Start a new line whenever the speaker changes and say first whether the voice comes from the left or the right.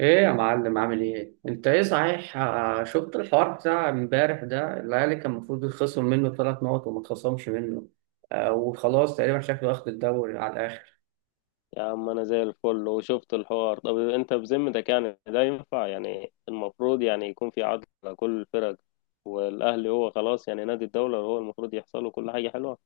right: ايه يا معلم؟ عامل ايه انت؟ ايه صحيح. شفت الحوار بتاع امبارح ده؟ الاهلي كان المفروض يتخصم منه ثلاث نقط وما اتخصمش منه. آه وخلاص تقريبا شكله واخد الدوري على الاخر.
left: يا عم انا زي الفل وشفت الحوار. طب انت بذمتك يعني ده ينفع؟ يعني المفروض يعني يكون في عدل على كل الفرق. والاهلي هو خلاص يعني نادي الدوله، هو المفروض يحصل له كل حاجه حلوه.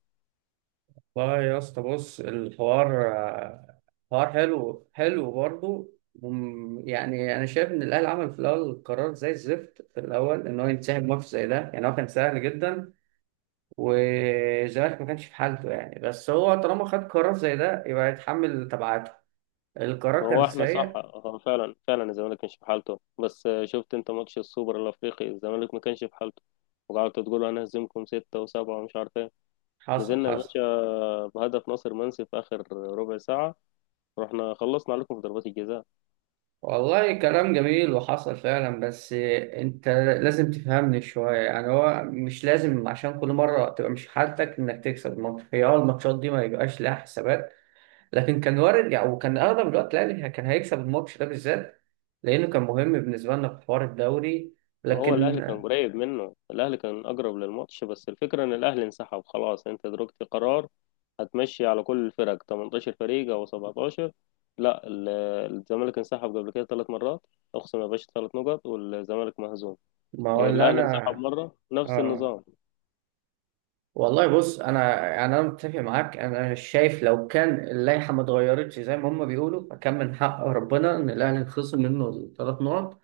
right: والله يا اسطى بص الحوار حوار حلو حلو برضه. يعني انا شايف ان الاهلي عمل في الاول قرار زي الزفت، في الاول ان هو ينسحب ماتش زي ده يعني هو كان سهل جدا. والزمالك ما كانش في حالته يعني، بس هو طالما خد قرار زي ده يبقى يتحمل تبعاته.
left: ما
right: القرار كان
left: هو احنا صح،
right: سيء.
left: هو فعلا فعلا الزمالك مش في حالته، بس شفت انت ماتش السوبر الافريقي؟ الزمالك ما كانش في حالته، وقعدتوا تقولوا انا هزمكم ستة وسبعة ومش عارف ايه.
right: حصل
left: نزلنا يا
right: حصل.
left: باشا بهدف ناصر منسي في اخر ربع ساعة. رحنا خلصنا عليكم في ضربات الجزاء.
right: والله كلام جميل وحصل فعلا، بس انت لازم تفهمني شوية يعني. هو مش لازم عشان كل مرة تبقى مش حالتك انك تكسب الماتش، هي اه الماتشات دي ما يبقاش لها حسابات. لكن كان وارد يعني، وكان اغلب الوقت الاهلي كان هيكسب الماتش ده بالذات لانه كان مهم بالنسبة لنا في حوار الدوري.
left: هو
right: لكن
left: الاهلي كان قريب منه، الاهلي كان اقرب للماتش، بس الفكره ان الاهلي انسحب. خلاص، انت دركت قرار هتمشي على كل الفرق، 18 فريق او 17. لا، الزمالك انسحب قبل كده 3 مرات. اقسم يا باشا، 3 نقط والزمالك مهزوم.
right: ما ولا
left: الاهلي
right: انا.
left: انسحب مره نفس
right: اه
left: النظام.
right: والله بص، انا يعني انا متفق معاك، انا شايف لو كان اللائحه ما اتغيرتش زي ما هم بيقولوا فكان من حق ربنا ان الاهلي يتخصم منه الثلاث نقط.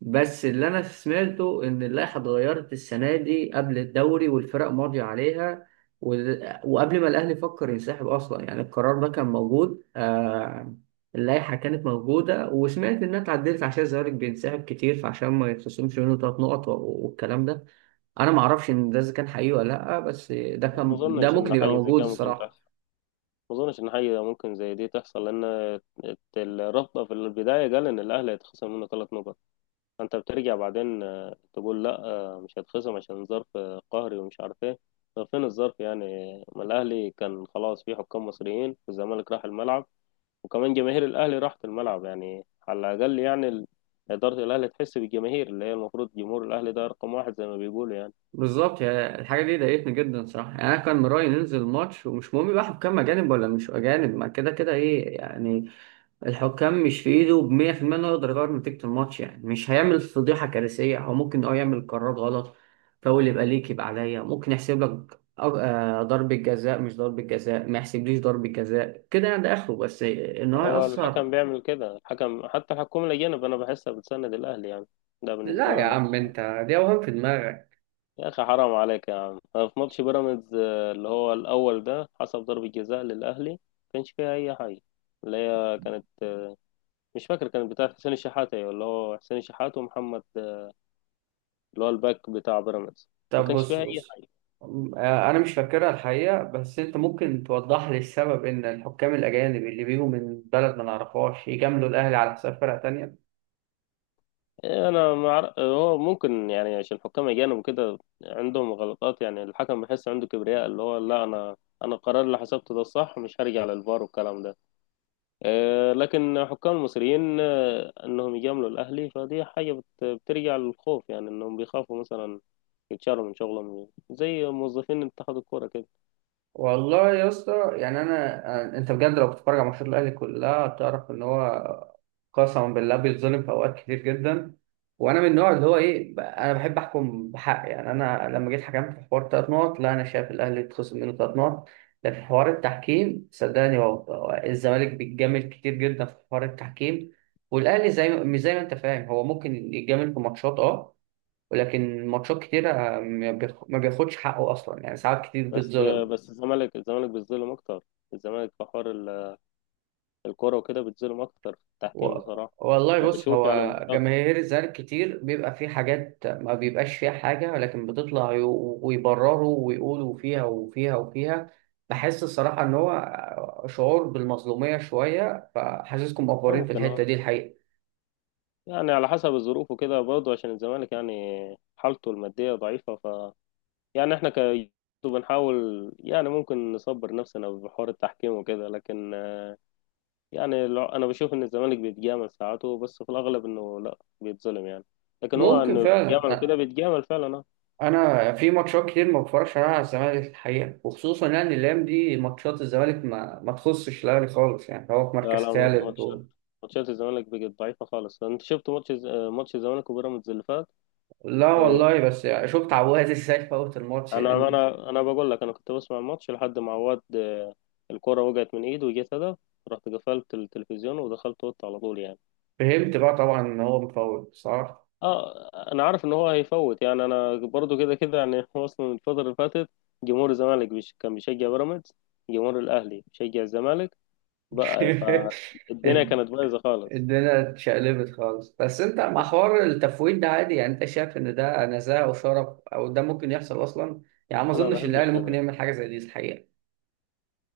right: بس اللي انا سمعته ان اللائحه اتغيرت السنه دي قبل الدوري والفرق ماضيه عليها و... وقبل ما الاهلي فكر ينسحب اصلا يعني القرار ده كان موجود. اللائحه كانت موجوده وسمعت انها اتعدلت عشان الزمالك بينسحب كتير فعشان ما يتخصمش منه ثلاث نقط والكلام ده. انا ما اعرفش ان ده اذا كان حقيقي ولا لا، بس ده
left: ما
right: كان ده
left: اظنش
right: ممكن
left: ان
right: يبقى
left: حاجه زي
right: موجود
left: كده ممكن
right: الصراحه.
left: تحصل، ما اظنش ان حاجه ممكن زي دي تحصل، لان الرابطه في البدايه قال ان الاهلي هيتخصم منه 3 نقط. انت بترجع بعدين تقول لا، مش هتخصم عشان ظرف قهري ومش عارف ايه. طب فين الظرف يعني؟ ما الاهلي كان خلاص فيه حكام مصريين، والزمالك راح الملعب، وكمان جماهير الاهلي راحت الملعب. يعني على الاقل يعني اداره الاهلي تحس بالجماهير، اللي هي المفروض جمهور الاهلي ده رقم واحد زي ما بيقولوا يعني.
right: الحاجه دي ضايقتني جدا صراحه يعني، انا كان من رايي ننزل الماتش ومش مهم بقى حكام اجانب ولا مش اجانب، ما كده كده ايه يعني. الحكام مش في ايده ب 100% انه يقدر يغير نتيجه الماتش يعني، مش هيعمل فضيحه كارثيه، هو ممكن اه يعمل قرار غلط. فاول يبقى ليك يبقى عليا، ممكن يحسب لك ضربة جزاء مش ضربة جزاء، ما يحسبليش ضربة جزاء كده يعني، ده اخره بس ان هو
left: هو
right: يأثر.
left: الحكم بيعمل كده، الحكم حتى الحكومه الاجانب انا بحسها بتسند الاهلي يعني، ده بالنسبه
right: لا
left: لي
right: يا
left: انا.
right: عم انت دي اوهام في دماغك.
left: يا اخي حرام عليك يا عم، في ماتش بيراميدز اللي هو الاول ده، حسب ضربة جزاء للاهلي ما كانش فيها اي حاجة. اللي هي كانت، مش فاكر، كانت بتاع حسين الشحات، ايوه اللي هو حسين الشحات ومحمد، اللي هو الباك بتاع بيراميدز، ما
right: طب
left: كانش
right: بص
left: فيها اي
right: بص.
left: حاجة.
right: انا مش فاكرها الحقيقه، بس انت ممكن توضح لي السبب ان الحكام الاجانب اللي بيجوا من بلد ما نعرفهاش يجاملوا الاهلي على حساب فرقه تانية؟
left: إيه، انا ما أعرف- هو ممكن يعني عشان حكام اجانب وكده عندهم غلطات يعني. الحكم بحس عنده كبرياء، اللي هو لا، انا القرار اللي حسبته ده الصح، مش هرجع للفار والكلام ده. لكن حكام المصريين، انهم يجاملوا الاهلي، فدي حاجه بترجع للخوف. يعني انهم بيخافوا مثلا يتشالوا من شغلهم زي موظفين اتحاد الكوره كده.
right: والله يا اسطى يعني انا، انت بجد لو بتتفرج على ماتشات الاهلي كلها هتعرف ان هو قسما بالله بيتظلم في اوقات كتير جدا. وانا من النوع اللي هو ايه، انا بحب احكم بحق يعني. انا لما جيت حكمت في حوار ثلاث نقط، لا انا شايف الاهلي اتخصم منه ثلاث نقط. لكن حوار التحكيم صدقني، هو الزمالك بيتجامل كتير جدا في حوار التحكيم. والاهلي زي ما، مش زي ما انت فاهم، هو ممكن يتجامل في ماتشات اه، ولكن ماتشات كتيرة ما بياخدش حقه اصلا يعني، ساعات كتير
left: بس آه،
right: بيتظلم.
left: بس الزمالك بيتظلم اكتر. الزمالك في حوار الكوره وكده بيتظلم اكتر في
right: و...
left: التحكيم بصراحه.
right: والله
left: انا
right: بص،
left: بشوف يعني
right: هو جماهير الزمالك كتير بيبقى في حاجات ما بيبقاش فيها حاجة ولكن بتطلع ويبرروا ويقولوا فيها وفيها وفيها. بحس الصراحة إن هو شعور بالمظلومية شوية، فحاسسكم مقفورين في
left: ممكن،
right: الحتة
left: اه.
right: دي الحقيقة.
left: يعني على حسب الظروف وكده برضه عشان الزمالك يعني حالته الماديه ضعيفه، يعني احنا، بنحاول يعني، ممكن نصبر نفسنا بحوار التحكيم وكده، لكن يعني، انا بشوف ان الزمالك بيتجامل ساعاته، بس في الاغلب انه لا بيتظلم يعني. لكن هو
right: ممكن
left: انه
right: فعلا.
left: بيتجامل كده
right: أ-
left: بيتجامل فعلا، اه.
right: أنا في ماتشات كتير ما بتفرجش عليها على الزمالك الحقيقة، وخصوصا يعني الأيام دي ماتشات الزمالك ما تخصش الأهلي خالص يعني، هو في
left: لا
right: مركز
left: لا،
right: تالت
left: ماتشات الزمالك بقت ضعيفه خالص. انت شفت ماتش ماتش الزمالك وبيراميدز اللي فات.
right: لا
left: آه،
right: والله، بس يعني شفت عواد ازاي فوت الماتش
left: انا
right: يعني.
left: انا انا بقول لك، انا كنت بسمع الماتش لحد ما عواد الكرة وقعت من ايده وجت هدف. رحت قفلت التلفزيون ودخلت اوضتي على طول يعني.
right: فهمت بقى طبعا ان هو مفوت صح.
left: اه، انا عارف ان هو هيفوت يعني، انا برضو كده كده يعني هو اصلا الفتره اللي فاتت جمهور الزمالك كان بيشجع بيراميدز، جمهور الاهلي بيشجع الزمالك بقى، فالدنيا
right: الد-
left: كانت بايظه خالص.
right: الدنيا اتشقلبت خالص. بس انت مع حوار التفويت ده عادي يعني؟ انت شايف ان ده نزاهه وشرف او ده ممكن يحصل اصلا؟ يعني ما
left: انا ما
right: اظنش ان
left: بحبش
right: الاهلي ممكن
left: كده.
right: يعمل حاجه زي دي الحقيقه.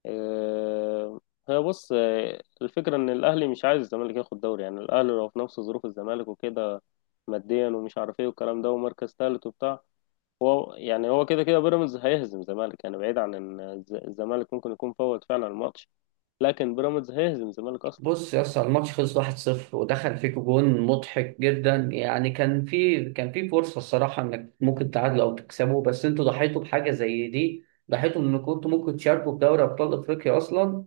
left: آه، هي بص، الفكره ان الاهلي مش عايز الزمالك ياخد دوري، يعني الاهلي لو في نفس ظروف الزمالك وكده، ماديا ومش عارف ايه والكلام ده ومركز ثالث وبتاع. هو يعني هو كده كده بيراميدز هيهزم الزمالك يعني، بعيد عن ان الزمالك ممكن يكون فوت فعلا الماتش، لكن بيراميدز هيهزم الزمالك اصلا.
right: بص يا اسطى، الماتش خلص 1-0 ودخل فيك جون مضحك جدا يعني، كان في كان في فرصه الصراحه انك ممكن تعادلوا او تكسبوا، بس انتوا ضحيتوا بحاجه زي دي. ضحيتوا ان كنتوا ممكن تشاركوا في دوري ابطال افريقيا اصلا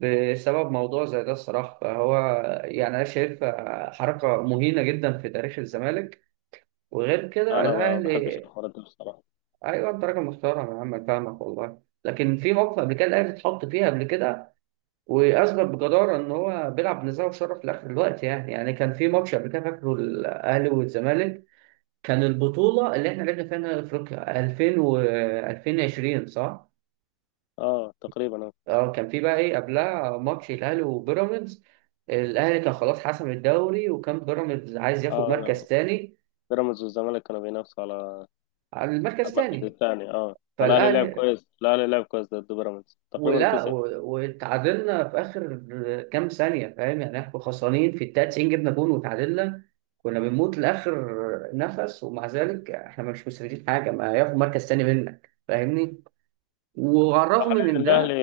right: بسبب موضوع زي ده الصراحة. فهو يعني أنا شايف حركة مهينة جدا في تاريخ الزمالك. وغير كده
left: انا ما بحبش
right: الأهلي،
left: الحوارات دي بصراحه.
right: أيوه أنت راجل محترم يا عم، أنا فاهمك والله، لكن في موقف قبل كده الأهلي اتحط فيها قبل كده وأثبت بجدارة إن هو بيلعب بنزاهة وشرف لآخر الوقت يعني. يعني كان في ماتش قبل كده فاكره، الأهلي والزمالك، كان البطولة اللي إحنا لعبنا فيها نهائي أفريقيا 2000 و 2020 صح؟
left: اه تقريبا اه.
right: اه كان في بقى ايه قبلها، ماتش الاهلي وبيراميدز، الاهلي كان خلاص حسم الدوري وكان بيراميدز عايز ياخد مركز
left: آه،
right: تاني.
left: بيراميدز والزمالك كانوا بينافسوا على
right: على المركز
left: المركز
right: تاني
left: الثاني. اه، فالاهلي لعب
right: فالاهلي
left: كويس، الاهلي لعب كويس ضد بيراميدز، تقريبا كسب.
right: واتعادلنا في اخر كام ثانيه فاهم يعني، احنا خسرانين في الدقيقه 90 جبنا جون وتعادلنا، كنا بنموت لاخر نفس، ومع ذلك احنا مش مستفيدين حاجه، ما ياخد مركز تاني منك فاهمني، وعلى الرغم
left: وحاليا
right: من
left: الاهلي
right: ده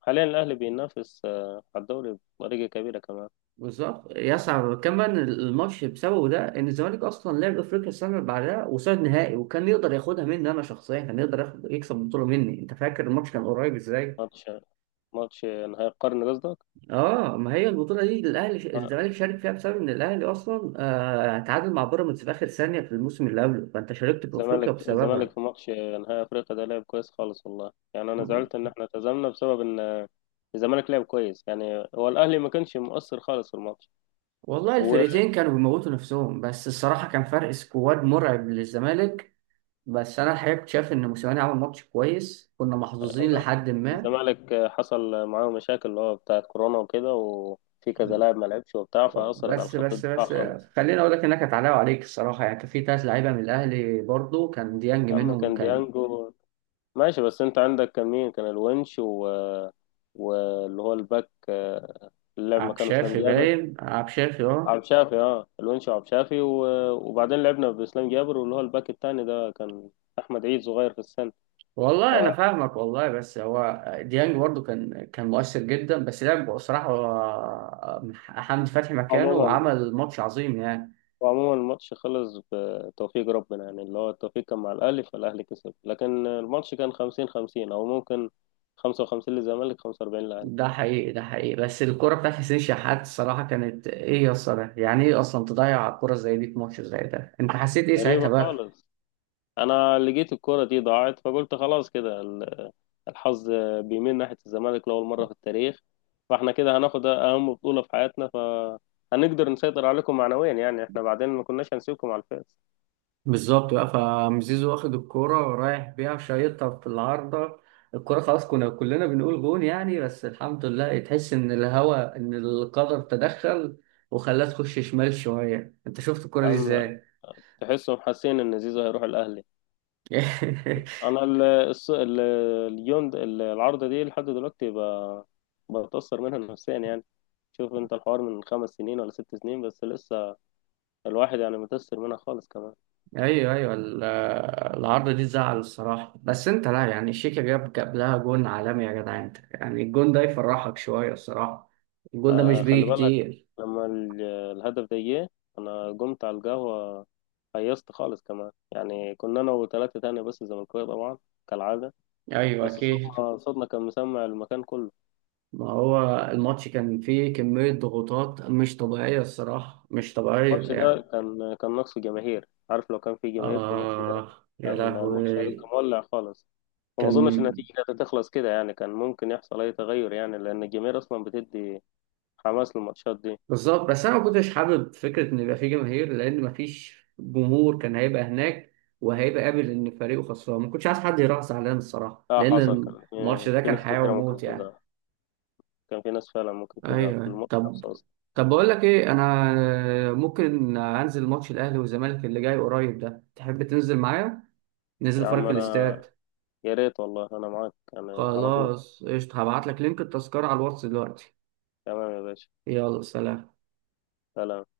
left: حاليا الاهلي بينافس على الدوري بطريقه كبيره كمان.
right: بالظبط يصعب كمان الماتش بسببه ده، ان الزمالك اصلا لعب افريقيا السنه اللي بعدها وصعد نهائي وكان يقدر ياخدها مني انا شخصيا، كان يقدر ياخد يكسب البطوله مني، انت فاكر الماتش كان قريب ازاي.
left: ماتش ماتش نهائي القرن قصدك.
right: اه ما هي البطوله دي الاهلي
left: آه،
right: الزمالك شارك فيها بسبب ان الاهلي اصلا آه تعادل مع بيراميدز في اخر ثانيه في الموسم اللي قبله، فانت شاركت في افريقيا
left: الزمالك
right: بسببها.
left: في ماتش نهائي افريقيا ده لعب كويس خالص، والله. يعني انا زعلت ان احنا هزمنا بسبب ان الزمالك لعب كويس يعني، هو الاهلي ما كانش مؤثر خالص في الماتش.
right: والله الفرقتين كانوا بيموتوا نفسهم، بس الصراحه كان فرق سكواد مرعب للزمالك. بس انا الحقيقه كنت شايف ان موسيماني عمل ماتش كويس كنا محظوظين
left: والزمالك
right: لحد ما.
left: حصل معاه مشاكل اللي هو بتاعت كورونا وكده، وفي كذا لاعب ما لعبش وبتاع، فأثرت على
right: بس
left: خط
right: بس
left: الدفاع
right: بس،
left: خالص.
right: خليني اقول لك انها كانت علاء عليك الصراحه، يعني كان في ثلاث لعيبه من الاهلي برضو، كان ديانج
left: يا عم
right: منهم،
left: كان
right: كان
left: ديانجو، ماشي، بس انت عندك كان مين، كان الونش، و... واللي هو الباك اللي لعب
right: عبد
left: مكانه اسلام
right: شافي
left: جابر،
right: باين، عبد شافي اه.
left: عبد شافي. اه، الونش وعبد شافي وبعدين لعبنا باسلام جابر، واللي هو الباك التاني ده، كان احمد عيد صغير في السن.
right: والله انا فاهمك والله، بس هو ديانج برضو كان مؤثر جدا، بس لعب بصراحه حمدي فتحي مكانه
left: فعموما
right: وعمل ماتش عظيم يعني.
left: وعموما الماتش خلص بتوفيق ربنا يعني، اللي هو التوفيق كان مع الأهلي، فالأهلي كسب. لكن الماتش كان 50-50 أو ممكن 55 للزمالك، 45 للأهلي.
right: ده حقيقي ده حقيقي، بس الكرة بتاعت حسين شحات الصراحة كانت ايه يا اسطى ده؟ يعني ايه اصلا تضيع كرة زي دي في ماتش زي ده؟ انت حسيت ايه ساعتها
left: غريبة
right: بقى؟
left: خالص. أنا لقيت الكرة دي ضاعت، فقلت خلاص كده، الحظ بيميل ناحية الزمالك لأول مرة في التاريخ، فاحنا كده هناخد أهم بطولة في حياتنا، فهنقدر نسيطر عليكم معنويا يعني. احنا بعدين ما كناش هنسيبكم على الفاس،
right: بالظبط بقى، فمزيزو واخد الكورة ورايح بيها شايطها في العارضة. الكورة خلاص كنا كلنا بنقول جون يعني، بس الحمد لله تحس إن الهوا، إن القدر تدخل وخلاها تخش شمال شوية. أنت شفت الكورة دي
left: أما
right: إزاي؟
left: تحسهم حاسين إن زيزو هيروح الأهلي. انا اليوم العارضه دي لحد دلوقتي بتاثر منها نفسيا يعني. شوف انت الحوار من 5 سنين ولا 6 سنين، بس لسه الواحد يعني متاثر منها خالص كمان.
right: أيوه أيوه العارضة دي تزعل الصراحة، بس أنت لا يعني، شيكا جاب لها جون عالمي يا جدع، أنت يعني الجون ده يفرحك شوية الصراحة، الجون ده مش
left: خلي
right: بيجي
left: بالك،
right: كتير.
left: لما الهدف ده جه انا قمت على القهوه، هيصت خالص كمان. يعني كنا انا وثلاثه تاني بس، زملكاويه طبعا كالعاده.
right: أيوه
left: بس
right: أكيد.
left: صوتنا صوتنا كان مسمع المكان كله.
right: ما هو الماتش كان فيه كمية ضغوطات مش طبيعية الصراحة، مش طبيعية
left: الماتش
right: يعني.
left: ده كان نقص جماهير. عارف، لو كان في جماهير في الماتش ده
right: آه يا
left: كان الماتش هيبقى
right: لهوي.
left: مولع خالص، وما
right: كان
left: اظنش النتيجه هتخلص كده يعني، كان ممكن يحصل اي تغير يعني لان الجماهير اصلا بتدي حماس للماتشات دي.
right: بالظبط، بس أنا ما كنتش حابب فكرة إن يبقى فيه جماهير، لأن ما فيش جمهور كان هيبقى هناك وهيبقى قابل إن فريقه خسران، ما كنتش عايز حد يروح زعلان الصراحة
left: اه
right: لأن
left: حصل، كان
right: الماتش
left: في
right: ده
left: في
right: كان
left: ناس
right: حياة
left: كتيره ممكن
right: وموت يعني.
left: تزعل، كان في ناس فعلا ممكن تزعل في
right: أيوه
left: الماتش
right: طب،
left: نفسه اصلا.
right: طب بقول لك إيه، أنا ممكن أنزل ماتش الأهلي والزمالك اللي جاي قريب ده، تحب تنزل معايا؟ ننزل
left: يا عم
right: فرق
left: انا،
right: الاستاد.
left: يا ريت والله انا معاك يعني على طول.
right: خلاص قشطة، هبعت لك لينك التذكرة على الواتس دلوقتي.
left: تمام يا باشا.
right: يلا سلام.
left: سلام.